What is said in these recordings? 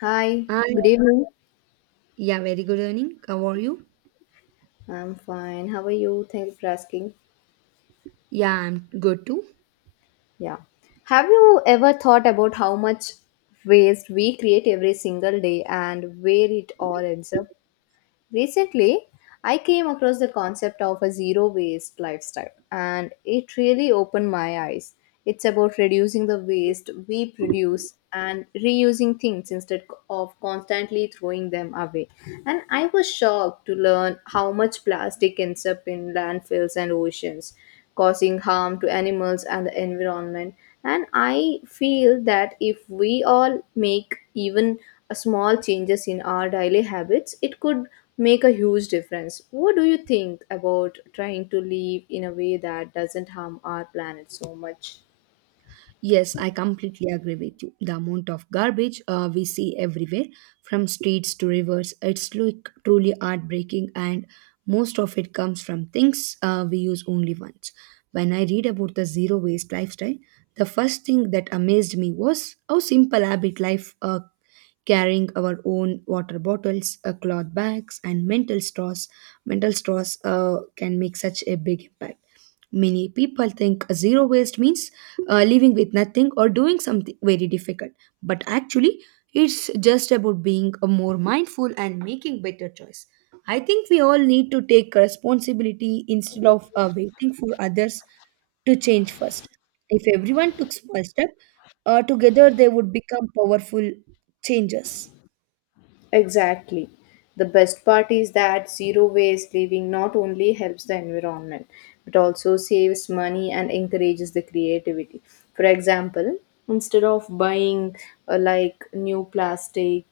Hi, And good evening. yeah, very good evening. How are you? I'm fine. How are you? Thank you for asking. Yeah, I'm good too. Yeah. Have you ever thought about how much waste we create every single day and where it all ends up? Recently, I came across the concept of a zero waste lifestyle and it really opened my eyes. It's about reducing the waste we produce and reusing things instead of constantly throwing them away. And I was shocked to learn how much plastic ends up in landfills and oceans causing harm to animals and the environment. And I feel that if we all make even a small changes in our daily habits, it could make a huge difference. What do you think about trying to live in a way that doesn't harm our planet so much? Yes, I completely agree with you. The amount of garbage we see everywhere, from streets to rivers, it's look truly heartbreaking, and most of it comes from things we use only once. When I read about the zero waste lifestyle, the first thing that amazed me was how simple habit life carrying our own water bottles, cloth bags, and mental straws. Mental straws can make such a big impact. Many people think zero waste means living with nothing or doing something very difficult, but actually, it's just about being a more mindful and making better choice. I think we all need to take responsibility instead of waiting for others to change first. If everyone took small step together, they would become powerful changes. Exactly. The best part is that zero waste living not only helps the environment but also saves money and encourages the creativity. For example, instead of buying like new plastic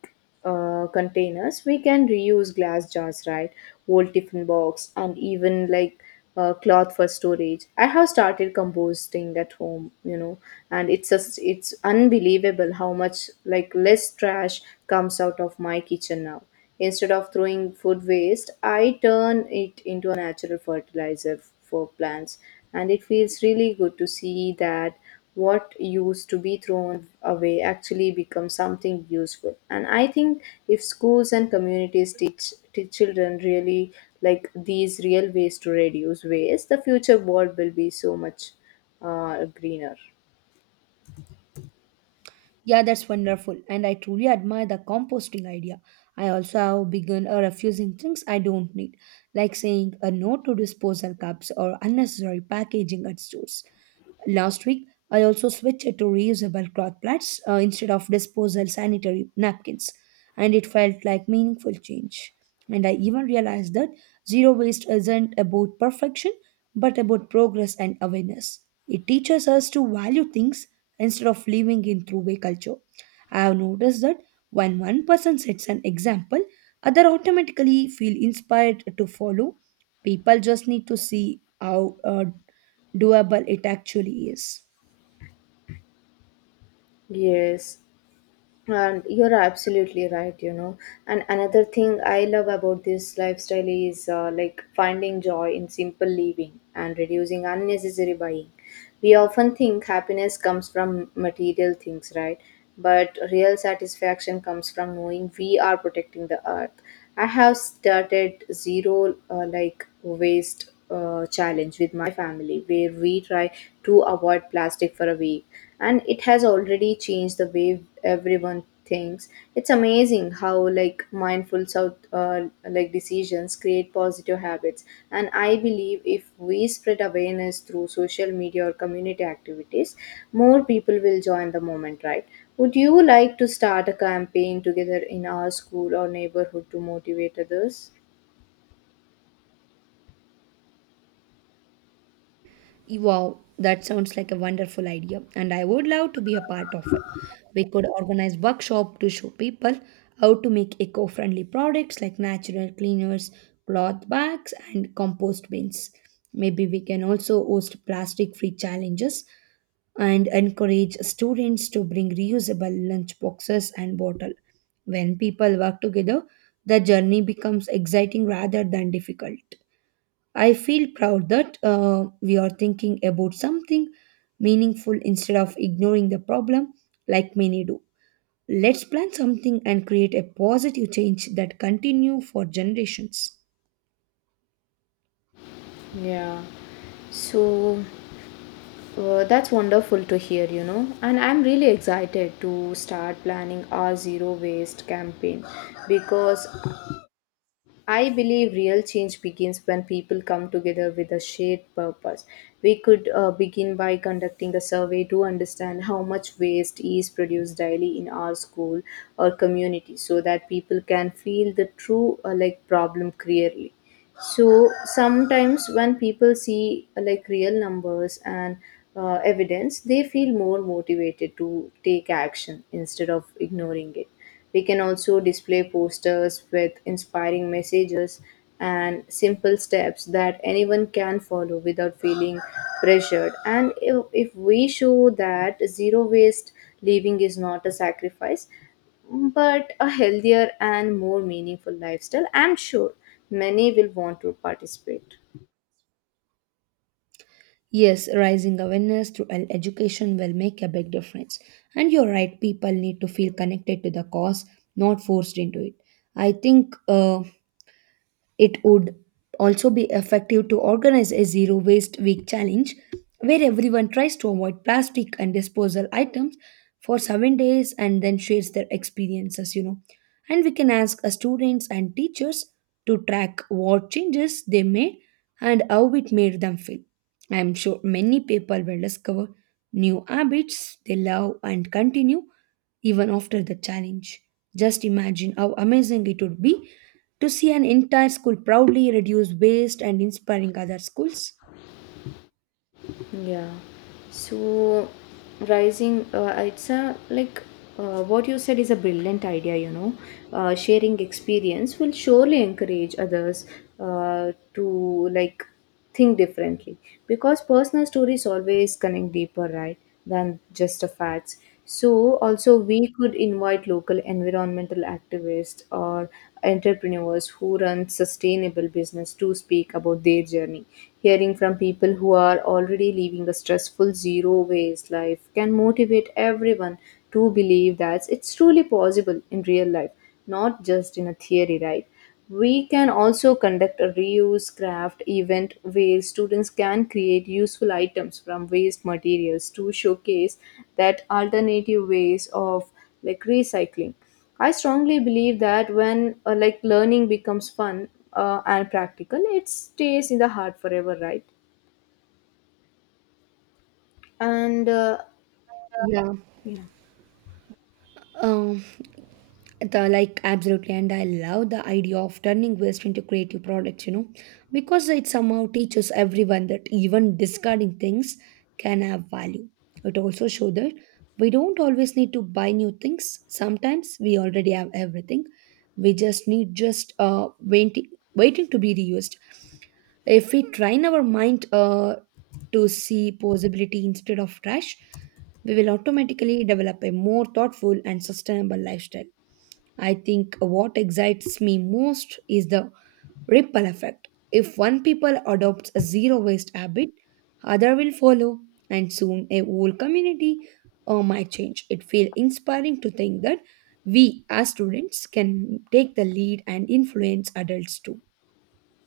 containers, we can reuse glass jars, right? Old tiffin box, and even like cloth for storage. I have started composting at home, and it's unbelievable how much like less trash comes out of my kitchen now. Instead of throwing food waste, I turn it into a natural fertilizer for plants, and it feels really good to see that what used to be thrown away actually becomes something useful. And I think if schools and communities teach children really like these real ways to reduce waste, the future world will be so much greener. Yeah, that's wonderful, and I truly admire the composting idea. I also have begun refusing things I don't need, like saying a no to disposal cups or unnecessary packaging at stores. Last week, I also switched to reusable cloth plates instead of disposal sanitary napkins, and it felt like meaningful change. And I even realized that zero waste isn't about perfection, but about progress and awareness. It teaches us to value things instead of living in throwaway culture. I have noticed that when one person sets an example, other automatically feel inspired to follow. People just need to see how doable it actually is. Yes, and you're absolutely right, and another thing I love about this lifestyle is like finding joy in simple living and reducing unnecessary buying. We often think happiness comes from material things, right? But real satisfaction comes from knowing we are protecting the earth. I have started zero like waste challenge with my family where we try to avoid plastic for a week, and it has already changed the way everyone thinks. It's amazing how like mindful south like decisions create positive habits. And I believe if we spread awareness through social media or community activities, more people will join the movement, right? Would you like to start a campaign together in our school or neighborhood to motivate others? Wow, that sounds like a wonderful idea, and I would love to be a part of it. We could organize workshop to show people how to make eco-friendly products like natural cleaners, cloth bags, and compost bins. Maybe we can also host plastic-free challenges and encourage students to bring reusable lunch boxes and bottle. When people work together, the journey becomes exciting rather than difficult. I feel proud that we are thinking about something meaningful instead of ignoring the problem like many do. Let's plan something and create a positive change that continue for generations. Yeah. so that's wonderful to hear, And I'm really excited to start planning our zero waste campaign because I believe real change begins when people come together with a shared purpose. We could begin by conducting a survey to understand how much waste is produced daily in our school or community so that people can feel the true like problem clearly. So sometimes when people see like real numbers and evidence, they feel more motivated to take action instead of ignoring it. We can also display posters with inspiring messages and simple steps that anyone can follow without feeling pressured. And if we show that zero waste living is not a sacrifice but a healthier and more meaningful lifestyle, I'm sure many will want to participate. Yes, raising awareness through education will make a big difference. And you're right, people need to feel connected to the cause, not forced into it. I think it would also be effective to organize a zero waste week challenge where everyone tries to avoid plastic and disposal items for 7 days and then shares their experiences, you know, and we can ask students and teachers to track what changes they made and how it made them feel. I am sure many people will discover new habits they love and continue even after the challenge. Just imagine how amazing it would be to see an entire school proudly reduce waste and inspiring other schools. Yeah. So, rising, it's a like what you said is a brilliant idea, Sharing experience will surely encourage others to like think differently because personal stories always connect deeper, right? Than just a facts. So also we could invite local environmental activists or entrepreneurs who run sustainable business to speak about their journey. Hearing from people who are already living a stressful zero waste life can motivate everyone to believe that it's truly possible in real life, not just in a theory, right? We can also conduct a reuse craft event where students can create useful items from waste materials to showcase that alternative ways of like recycling. I strongly believe that when like learning becomes fun and practical, it stays in the heart forever, right? And Yeah. yeah. Um, the like absolutely, and I love the idea of turning waste into creative products, you know, because it somehow teaches everyone that even discarding things can have value. It also shows that we don't always need to buy new things. Sometimes we already have everything. We just need just waiting to be reused. If we train our mind to see possibility instead of trash, we will automatically develop a more thoughtful and sustainable lifestyle. I think what excites me most is the ripple effect. If one people adopts a zero waste habit, other will follow, and soon a whole community might change. It feels inspiring to think that we as students can take the lead and influence adults too.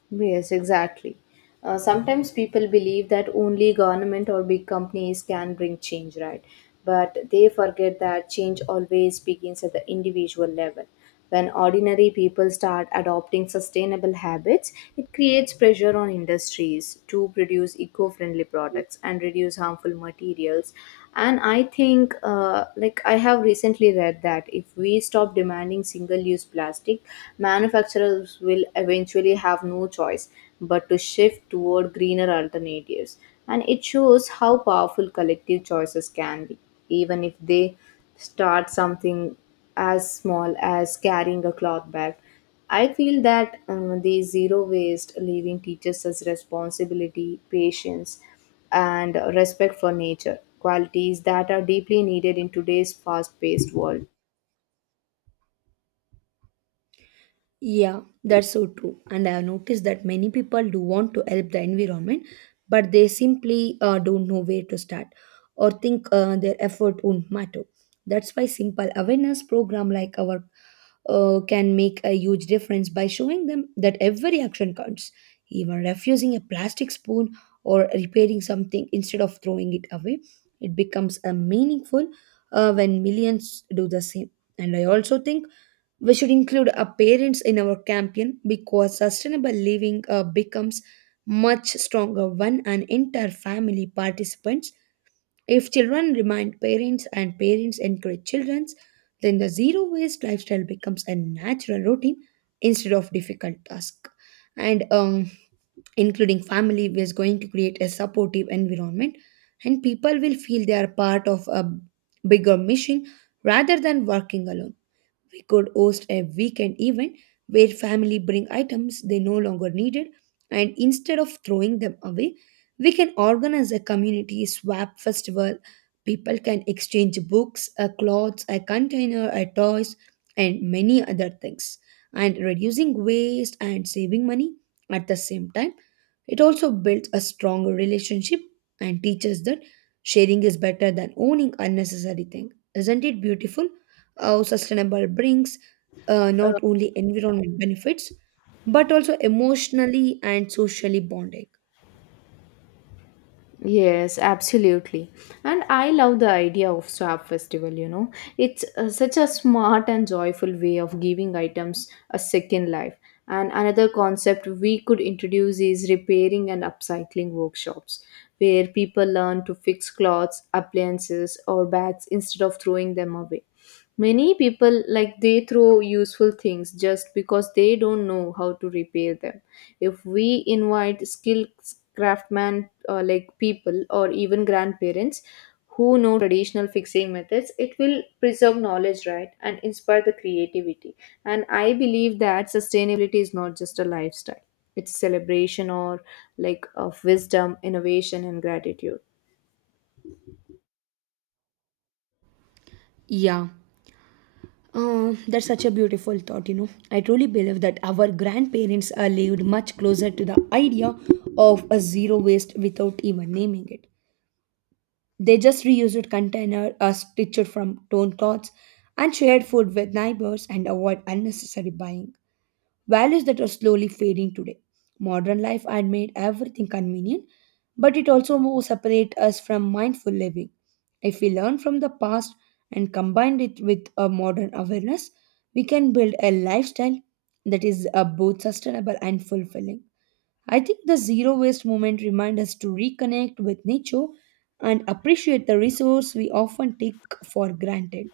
Yes, exactly. Sometimes people believe that only government or big companies can bring change, right? But they forget that change always begins at the individual level. When ordinary people start adopting sustainable habits, it creates pressure on industries to produce eco friendly products and reduce harmful materials. And I think, like, I have recently read that if we stop demanding single use plastic, cheap, manufacturers will eventually have no choice but to shift toward greener alternatives. And it shows how powerful collective choices can be, even if they start something as small as carrying a cloth bag. I feel that the zero waste living teaches us responsibility, patience, and respect for nature, qualities that are deeply needed in today's fast paced world. Yeah, that's so true. And I have noticed that many people do want to help the environment, but they simply don't know where to start or think their effort won't matter. That's why simple awareness program like our can make a huge difference by showing them that every action counts, even refusing a plastic spoon or repairing something instead of throwing it away. It becomes a meaningful when millions do the same. And I also think we should include our parents in our campaign because sustainable living becomes much stronger when an entire family participates. If children remind parents and parents encourage children, then the zero waste lifestyle becomes a natural routine instead of difficult task. And including family is going to create a supportive environment, and people will feel they are part of a bigger mission rather than working alone. We could host a weekend event where family bring items they no longer needed, and instead of throwing them away, we can organize a community swap festival. People can exchange books, a clothes, a container, a toys, and many other things. And reducing waste and saving money at the same time. It also builds a stronger relationship and teaches that sharing is better than owning unnecessary things. Isn't it beautiful? How sustainable brings not only environment benefits but also emotionally and socially bonding. Yes, absolutely. And I love the idea of swap festival, It's such a smart and joyful way of giving items a second life. And another concept we could introduce is repairing and upcycling workshops, where people learn to fix clothes, appliances, or bags instead of throwing them away. Many people like they throw useful things just because they don't know how to repair them. If we invite skilled craftsman like people or even grandparents who know traditional fixing methods, it will preserve knowledge, right, and inspire the creativity. And I believe that sustainability is not just a lifestyle; it's celebration or like of wisdom, innovation, and gratitude. Yeah. That's such a beautiful thought, you know. I truly believe that our grandparents are lived much closer to the idea of a zero waste without even naming it. They just reused container, stitched from torn cloths, and shared food with neighbors and avoid unnecessary buying. Values that are slowly fading today. Modern life had made everything convenient, but it also more separate us from mindful living. If we learn from the past and combine it with a modern awareness, we can build a lifestyle that is both sustainable and fulfilling. I think the zero waste movement reminds us to reconnect with nature and appreciate the resource we often take for granted.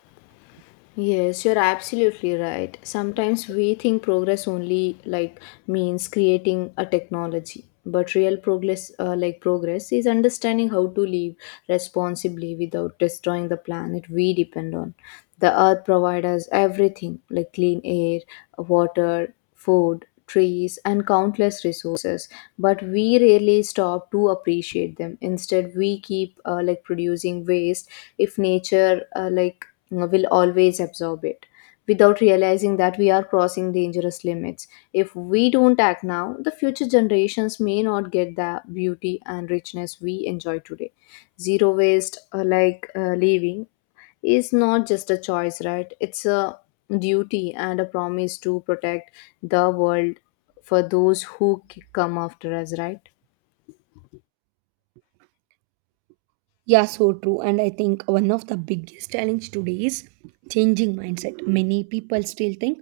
Yes, you're absolutely right. Sometimes we think progress only like means creating a technology, but real progress is understanding how to live responsibly without destroying the planet we depend on. The earth provides us everything like clean air, water, food, trees and countless resources, but we rarely stop to appreciate them. Instead we keep like producing waste if nature will always absorb it without realizing that we are crossing dangerous limits. If we don't act now, the future generations may not get the beauty and richness we enjoy today. Zero waste, living, is not just a choice, right? It's a duty and a promise to protect the world for those who come after us, right? Yeah, so true. And I think one of the biggest challenge today is changing mindset. Many people still think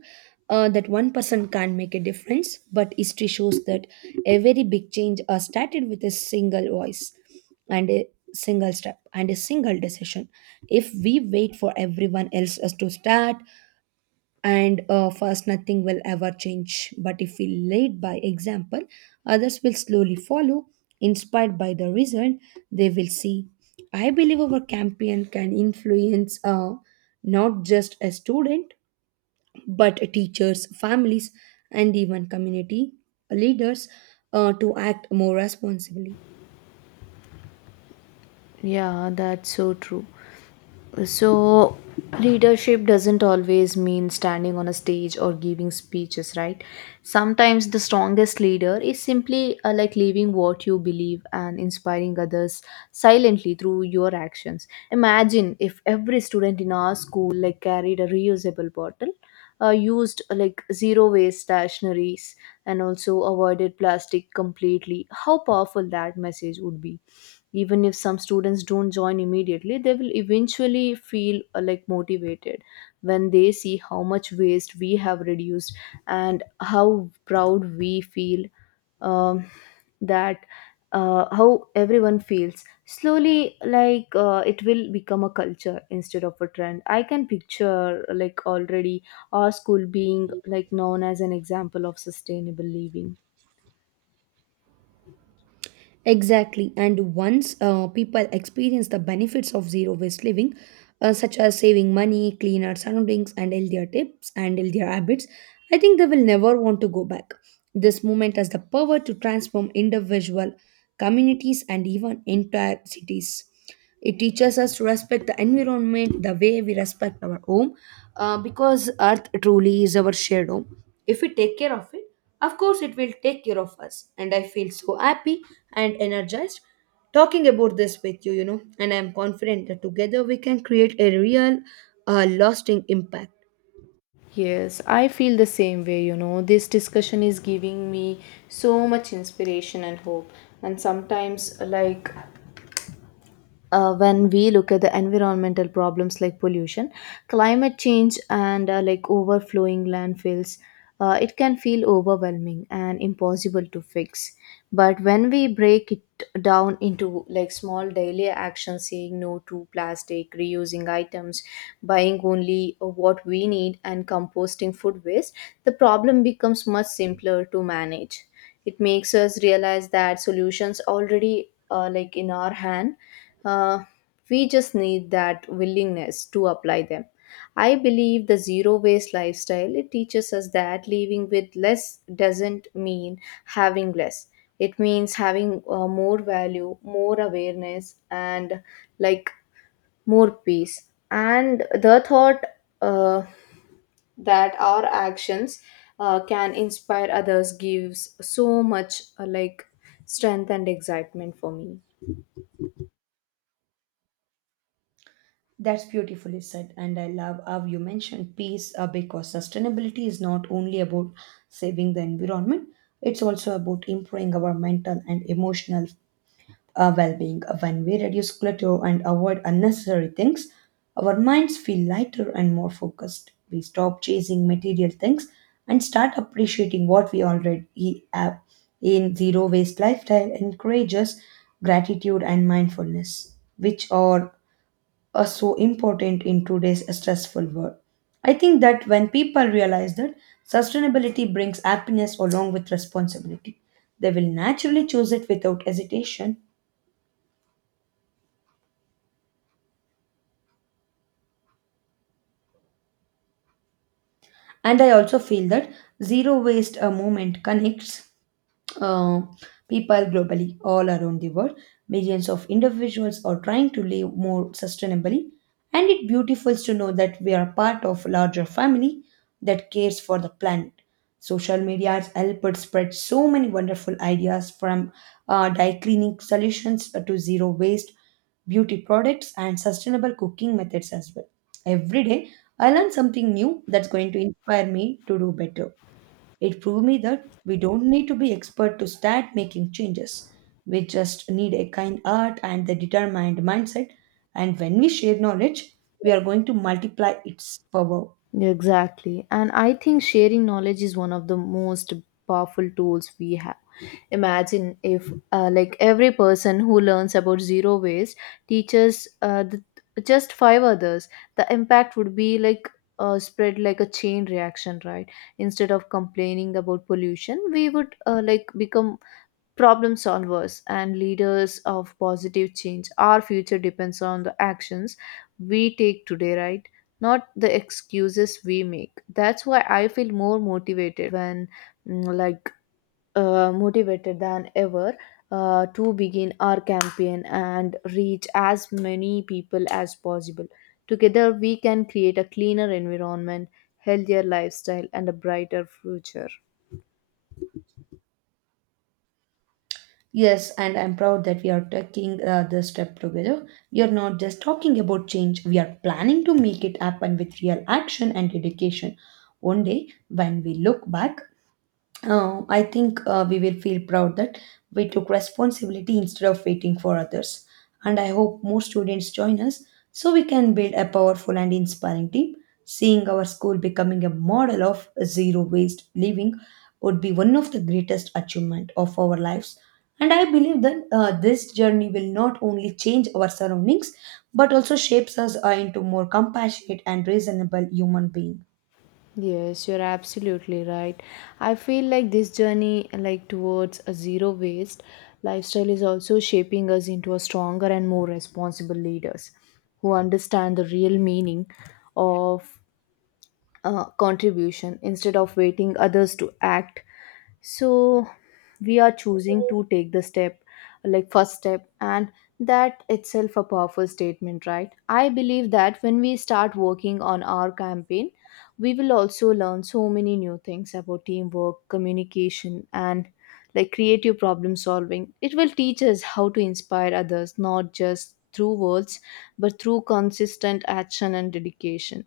that one person can't make a difference, but history shows that a very big change started with a single voice and a single step and a single decision. If we wait for everyone else us to start, and first nothing will ever change, but if we lead by example, others will slowly follow, inspired by the result they will see. I believe our campaign can influence not just a student but teachers, families, and even community leaders to act more responsibly. Yeah, that's so true. So, leadership doesn't always mean standing on a stage or giving speeches, right? Sometimes the strongest leader is simply like living what you believe and inspiring others silently through your actions. Imagine if every student in our school like carried a reusable bottle, used like zero waste stationaries, and also avoided plastic completely. How powerful that message would be! Even if some students don't join immediately, they will eventually feel like motivated when they see how much waste we have reduced and how proud we feel. Um, that How everyone feels slowly, like, it will become a culture instead of a trend. I can picture like already our school being like known as an example of sustainable living. Exactly. And once people experience the benefits of zero waste living, such as saving money, cleaner surroundings, and healthier tips and healthier habits, I think they will never want to go back. This movement has the power to transform individual communities and even entire cities. It teaches us to respect the environment the way we respect our home because earth truly is our shared home. If we take care of it, of course, it will take care of us. And I feel so happy and energized talking about this with you, you know. And I am confident that together we can create a real, lasting impact. Yes, I feel the same way, This discussion is giving me so much inspiration and hope. And sometimes, like, when we look at the environmental problems like pollution, climate change, and like overflowing landfills, it can feel overwhelming and impossible to fix. But when we break it down into like small daily actions, saying no to plastic, reusing items, buying only what we need, and composting food waste, the problem becomes much simpler to manage. It makes us realize that solutions already like in our hand. uh, we just need that willingness to apply them. I believe the zero waste lifestyle it teaches us that living with less doesn't mean having less. It means having more value, more awareness, and like more peace. And the thought uh, that our actions can inspire others gives so much like strength and excitement for me. That's beautifully said, and I love how you mentioned peace because sustainability is not only about saving the environment, it's also about improving our mental and emotional well being. When we reduce clutter and avoid unnecessary things, our minds feel lighter and more focused. We stop chasing material things and start appreciating what we already have. In zero waste lifestyle encourages gratitude and mindfulness, which are so important in today's stressful world. I think that when people realize that sustainability brings happiness along with responsibility, they will naturally choose it without hesitation. And I also feel that zero waste a movement connects uh, people globally all around the world. Millions of individuals are trying to live more sustainably, and it beautifuls to know that we are part of a larger family that cares for the planet. Social media has helped spread so many wonderful ideas, from dye cleaning solutions to zero waste beauty products and sustainable cooking methods as well. Every day I learn something new that's going to inspire me to do better. It proved me that we don't need to be expert to start making changes. We just need a kind heart and the determined mindset. And when we share knowledge, we are going to multiply its power. Exactly. And I think sharing knowledge is one of the most powerful tools we have. Imagine if, like, every person who learns about zero waste teaches just five others, the impact would be like spread like a chain reaction, right? Instead of complaining about pollution, we would like become problem solvers and leaders of positive change. Our future depends on the actions we take today, right? Not the excuses we make. That's why I feel more motivated when, mm, like, motivated than ever to begin our campaign and reach as many people as possible. Together, we can create a cleaner environment, healthier lifestyle, and a brighter future. Yes, and I'm proud that we are taking this step together. We are not just talking about change, we are planning to make it happen with real action and dedication. One day, when we look back, I think we will feel proud that we took responsibility instead of waiting for others. And I hope more students join us so we can build a powerful and inspiring team. Seeing our school becoming a model of zero waste living would be one of the greatest achievement of our lives. And I believe that this journey will not only change our surroundings but also shapes us into more compassionate and reasonable human being. Yes, you're absolutely right. I feel like this journey like towards a zero waste lifestyle is also shaping us into a stronger and more responsible leaders who understand the real meaning of contribution instead of waiting others to act, so we are choosing to take the step, like first step, and that itself a powerful statement, right? I believe that when we start working on our campaign, we will also learn so many new things about teamwork, communication, and like creative problem solving. It will teach us how to inspire others not just through words, but through consistent action and dedication.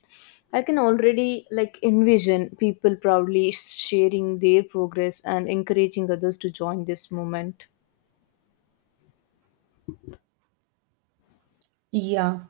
I can already like envision people proudly sharing their progress and encouraging others to join this movement. Yeah,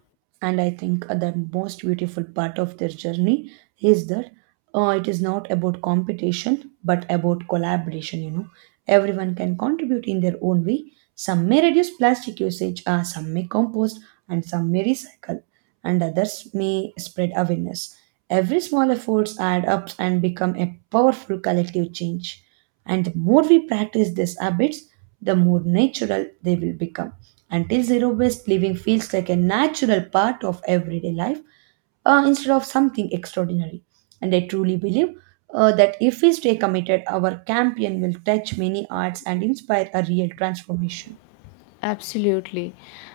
and I think the most beautiful part of their journey is that it is not about competition but about collaboration. You know, everyone can contribute in their own way. Some may reduce plastic usage, some may compost, and some may recycle, and others may spread awareness. Every small efforts add up and become a powerful collective change. And the more we practice these habits, the more natural they will become. Until zero waste living feels like a natural part of everyday life instead of something extraordinary. And I truly believe that if we stay committed, our campaign will touch many hearts and inspire a real transformation. Absolutely.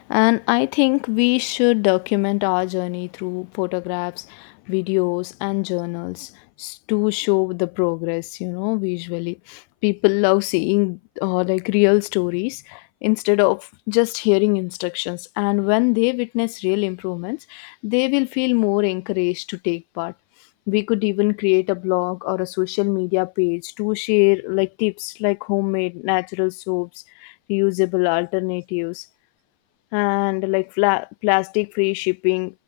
And I think we should document our journey through photographs, videos, and journals to show the progress, you know, visually. People love seeing like real stories instead of just hearing instructions. And when they witness real improvements, they will feel more encouraged to take part. We could even create a blog or a social media page to share like tips like homemade natural soaps, reusable alternatives, and like plastic free shipping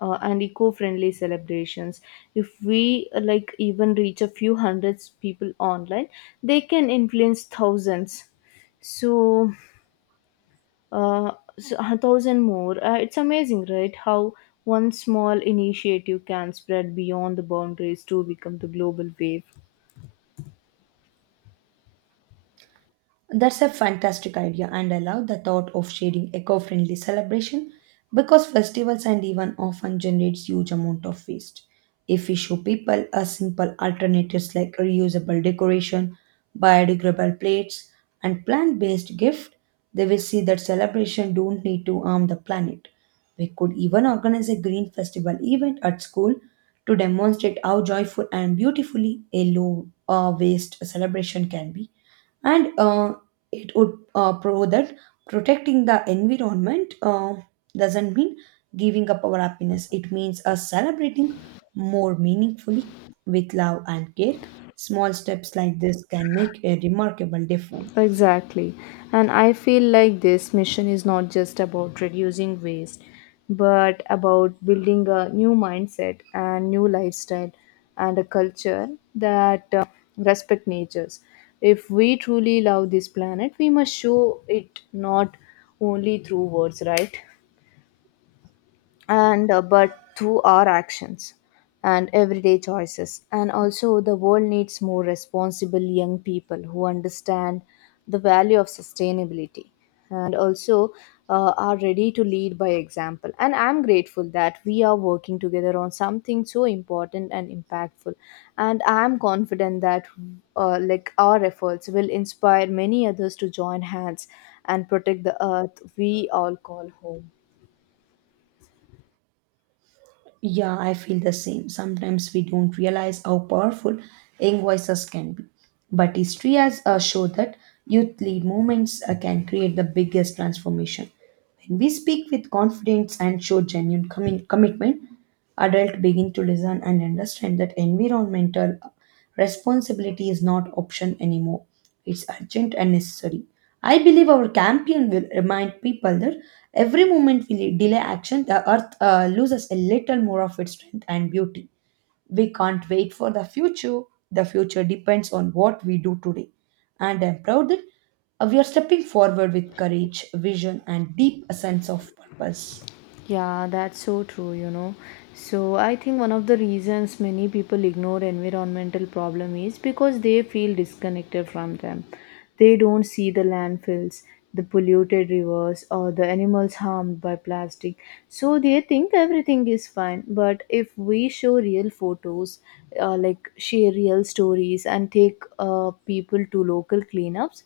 and eco-friendly celebrations. If we like even reach a few hundreds people online, they can influence thousands, so uh, a thousand more. It's amazing, right? How one small initiative can spread beyond the boundaries to become the global wave. That's a fantastic idea, and I love the thought of sharing eco-friendly celebration because festivals and even often generates huge amount of waste. If we show people a simple alternatives like reusable decoration, biodegradable plates, and plant-based gift, they will see that celebration don't need to harm the planet. We could even organize a green festival event at school to demonstrate how joyful and beautifully a low waste celebration can be and it would prove that protecting the environment doesn't mean giving up our happiness. It means us celebrating more meaningfully, with love and care. Small steps like this can make a remarkable difference. Exactly. And I feel like this mission is not just about reducing waste, but about building a new mindset and new lifestyle and a culture that respect natures. If we truly love this planet, we must show it not only through words, right? And but through our actions and everyday choices. And also the world needs more responsible young people who understand the value of sustainability, and also are ready to lead by example. And I'm grateful that we are working together on something so important and impactful, and I'm confident that like our efforts will inspire many others to join hands and protect the earth we all call home. Yeah, I feel the same. Sometimes we don't realize how powerful young voices can be, but history has showed that youth lead movements can create the biggest transformation. When we speak with confidence and show genuine commitment, adults begin to listen and understand that environmental responsibility is not option anymore. It's urgent and necessary. I believe our campaign will remind people that every moment we delay action, the earth loses a little more of its strength and beauty. We can't wait for the future. The future depends on what we do today. And I'm proud that we are stepping forward with courage, vision, and deep sense of purpose. Yeah, that's so true, you know. So I think one of the reasons many people ignore environmental problem is because they feel disconnected from them. They don't see the landfills, the polluted rivers, or the animals harmed by plastic. So they think everything is fine, but if we show real photos, like share real stories and take people to local cleanups,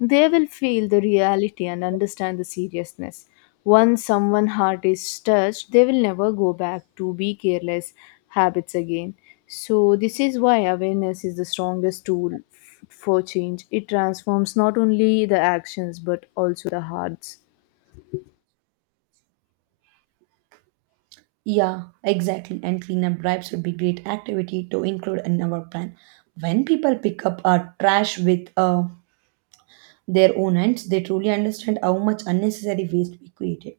they will feel the reality and understand the seriousness. Once someone's heart is touched, they will never go back to be careless habits again. So, this is why awareness is the strongest tool for change. It transforms not only the actions but also the hearts. Yeah, exactly. And cleanup drives would be great activity to include in our plan. When people pick up trash with their own ends, they truly understand how much unnecessary waste we created.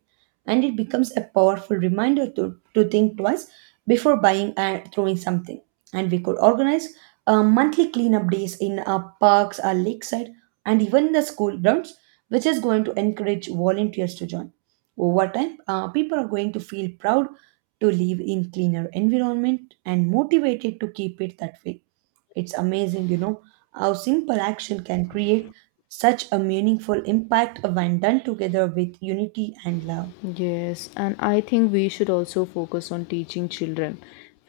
And it becomes a powerful reminder to think twice before buying and throwing something. And we could organize monthly cleanup days in our parks, our lakeside, and even the school grounds, which is going to encourage volunteers to join. Over time, people are going to feel proud to live in cleaner environment and motivated to keep it that way. It's amazing, you know, how simple action can create such a meaningful impact when done together with unity and love. Yes, and I think we should also focus on teaching children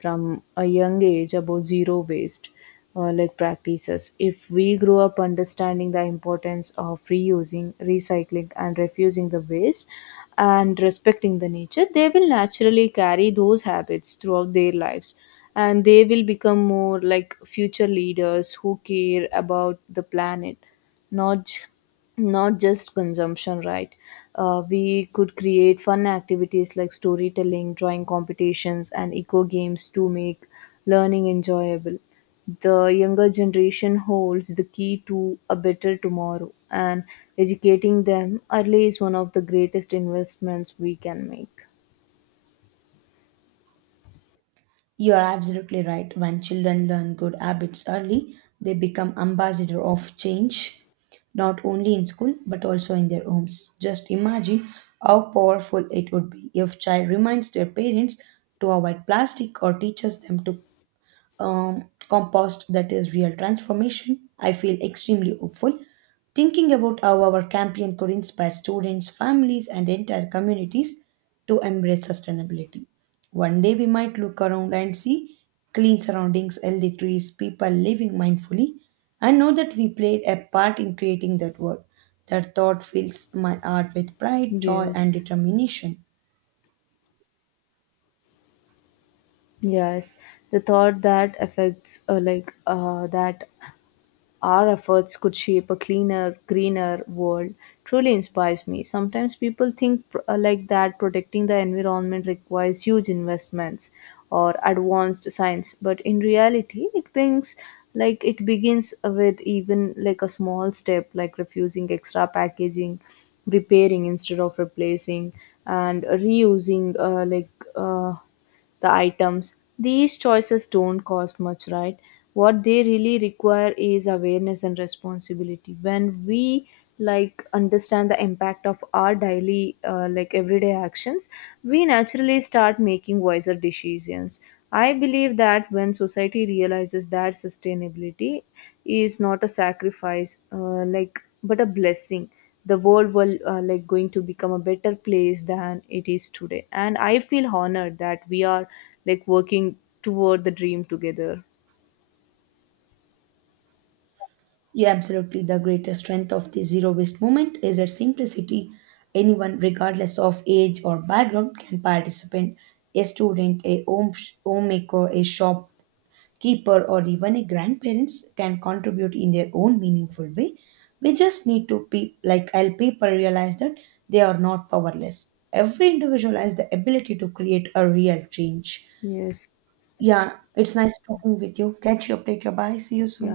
from a young age about zero waste like practices. If we grow up understanding the importance of reusing, recycling, and refusing the waste and respecting the nature, they will naturally carry those habits throughout their lives, and they will become more like future leaders who care about the planet, not not just consumption, right? We could create fun activities like storytelling, drawing competitions, and eco games to make learning enjoyable. The younger generation holds the key to a better tomorrow, and educating them early is one of the greatest investments we can make. You are absolutely right. When children learn good habits early, they become ambassador of change, not only in school but also in their homes. Just imagine how powerful it would be if child reminds their parents to avoid plastic or teaches them to um, compost. That is real transformation. I feel extremely hopeful thinking about how our campaign could inspire students, families, and entire communities to embrace sustainability. One day we might look around and see clean surroundings, healthy trees, people living mindfully, and know that we played a part in creating that world. That thought fills my heart with pride, joy, Yes. and determination. Yes. The thought that affects that our efforts could shape a cleaner, greener world truly inspires me. Sometimes people think like that protecting the environment requires huge investments or advanced science, but in reality, it brings, like it begins with even like a small step like refusing extra packaging, repairing instead of replacing, and reusing uh, the items. These choices don't cost much, right? What they really require is awareness and responsibility. When we like understand the impact of our daily like everyday actions, we naturally start making wiser decisions. I believe that when society realizes that sustainability is not a sacrifice, like but a blessing, the world will like going to become a better place than it is today. And I feel honored that we are like working toward the dream together. Yeah, absolutely. The greatest strength of the zero waste movement is its simplicity. Anyone, regardless of age or background, can participate. A student, a homemaker, a shopkeeper, or even a grandparents can contribute in their own meaningful way. We just need to be like help people realize that they are not powerless. Every individual has the ability to create a real change. Yes. Yeah, it's nice talking with you. Catch you up later. Bye. See you Yeah. soon.